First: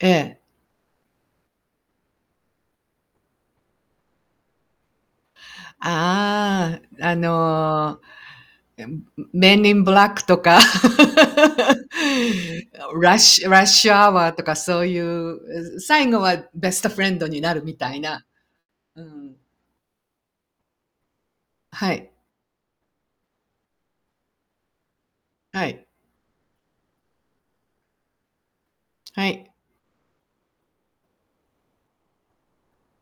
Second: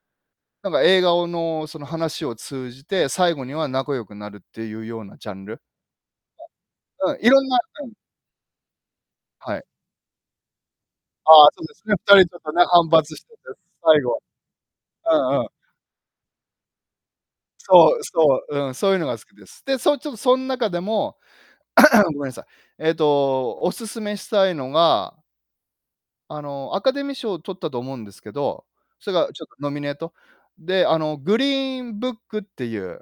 ええ。なんか映画をの、その、話を通じて、最後には仲良くなるっていうようなジャンル。あああ、あ、うあん、色んなうん。の、えんん、はい。Men in Black とか、あ、ああ、そうですね、2人とかね、反発してて、Rush Rush 最後 Hour とかそういうんうん。う、う、最後はベストフレンドになるみたそいう、な。そう、うん、そういううーのが好ん。きです。で、そう、ちょっとそん中でも、はい。ごめんなさい。ええと、おすすめしたいのがはい。あの、アカデミー賞取ったと思うんですけど、それはが、ちょっい。と、ノミネート。で、あの、グリーンブックっていう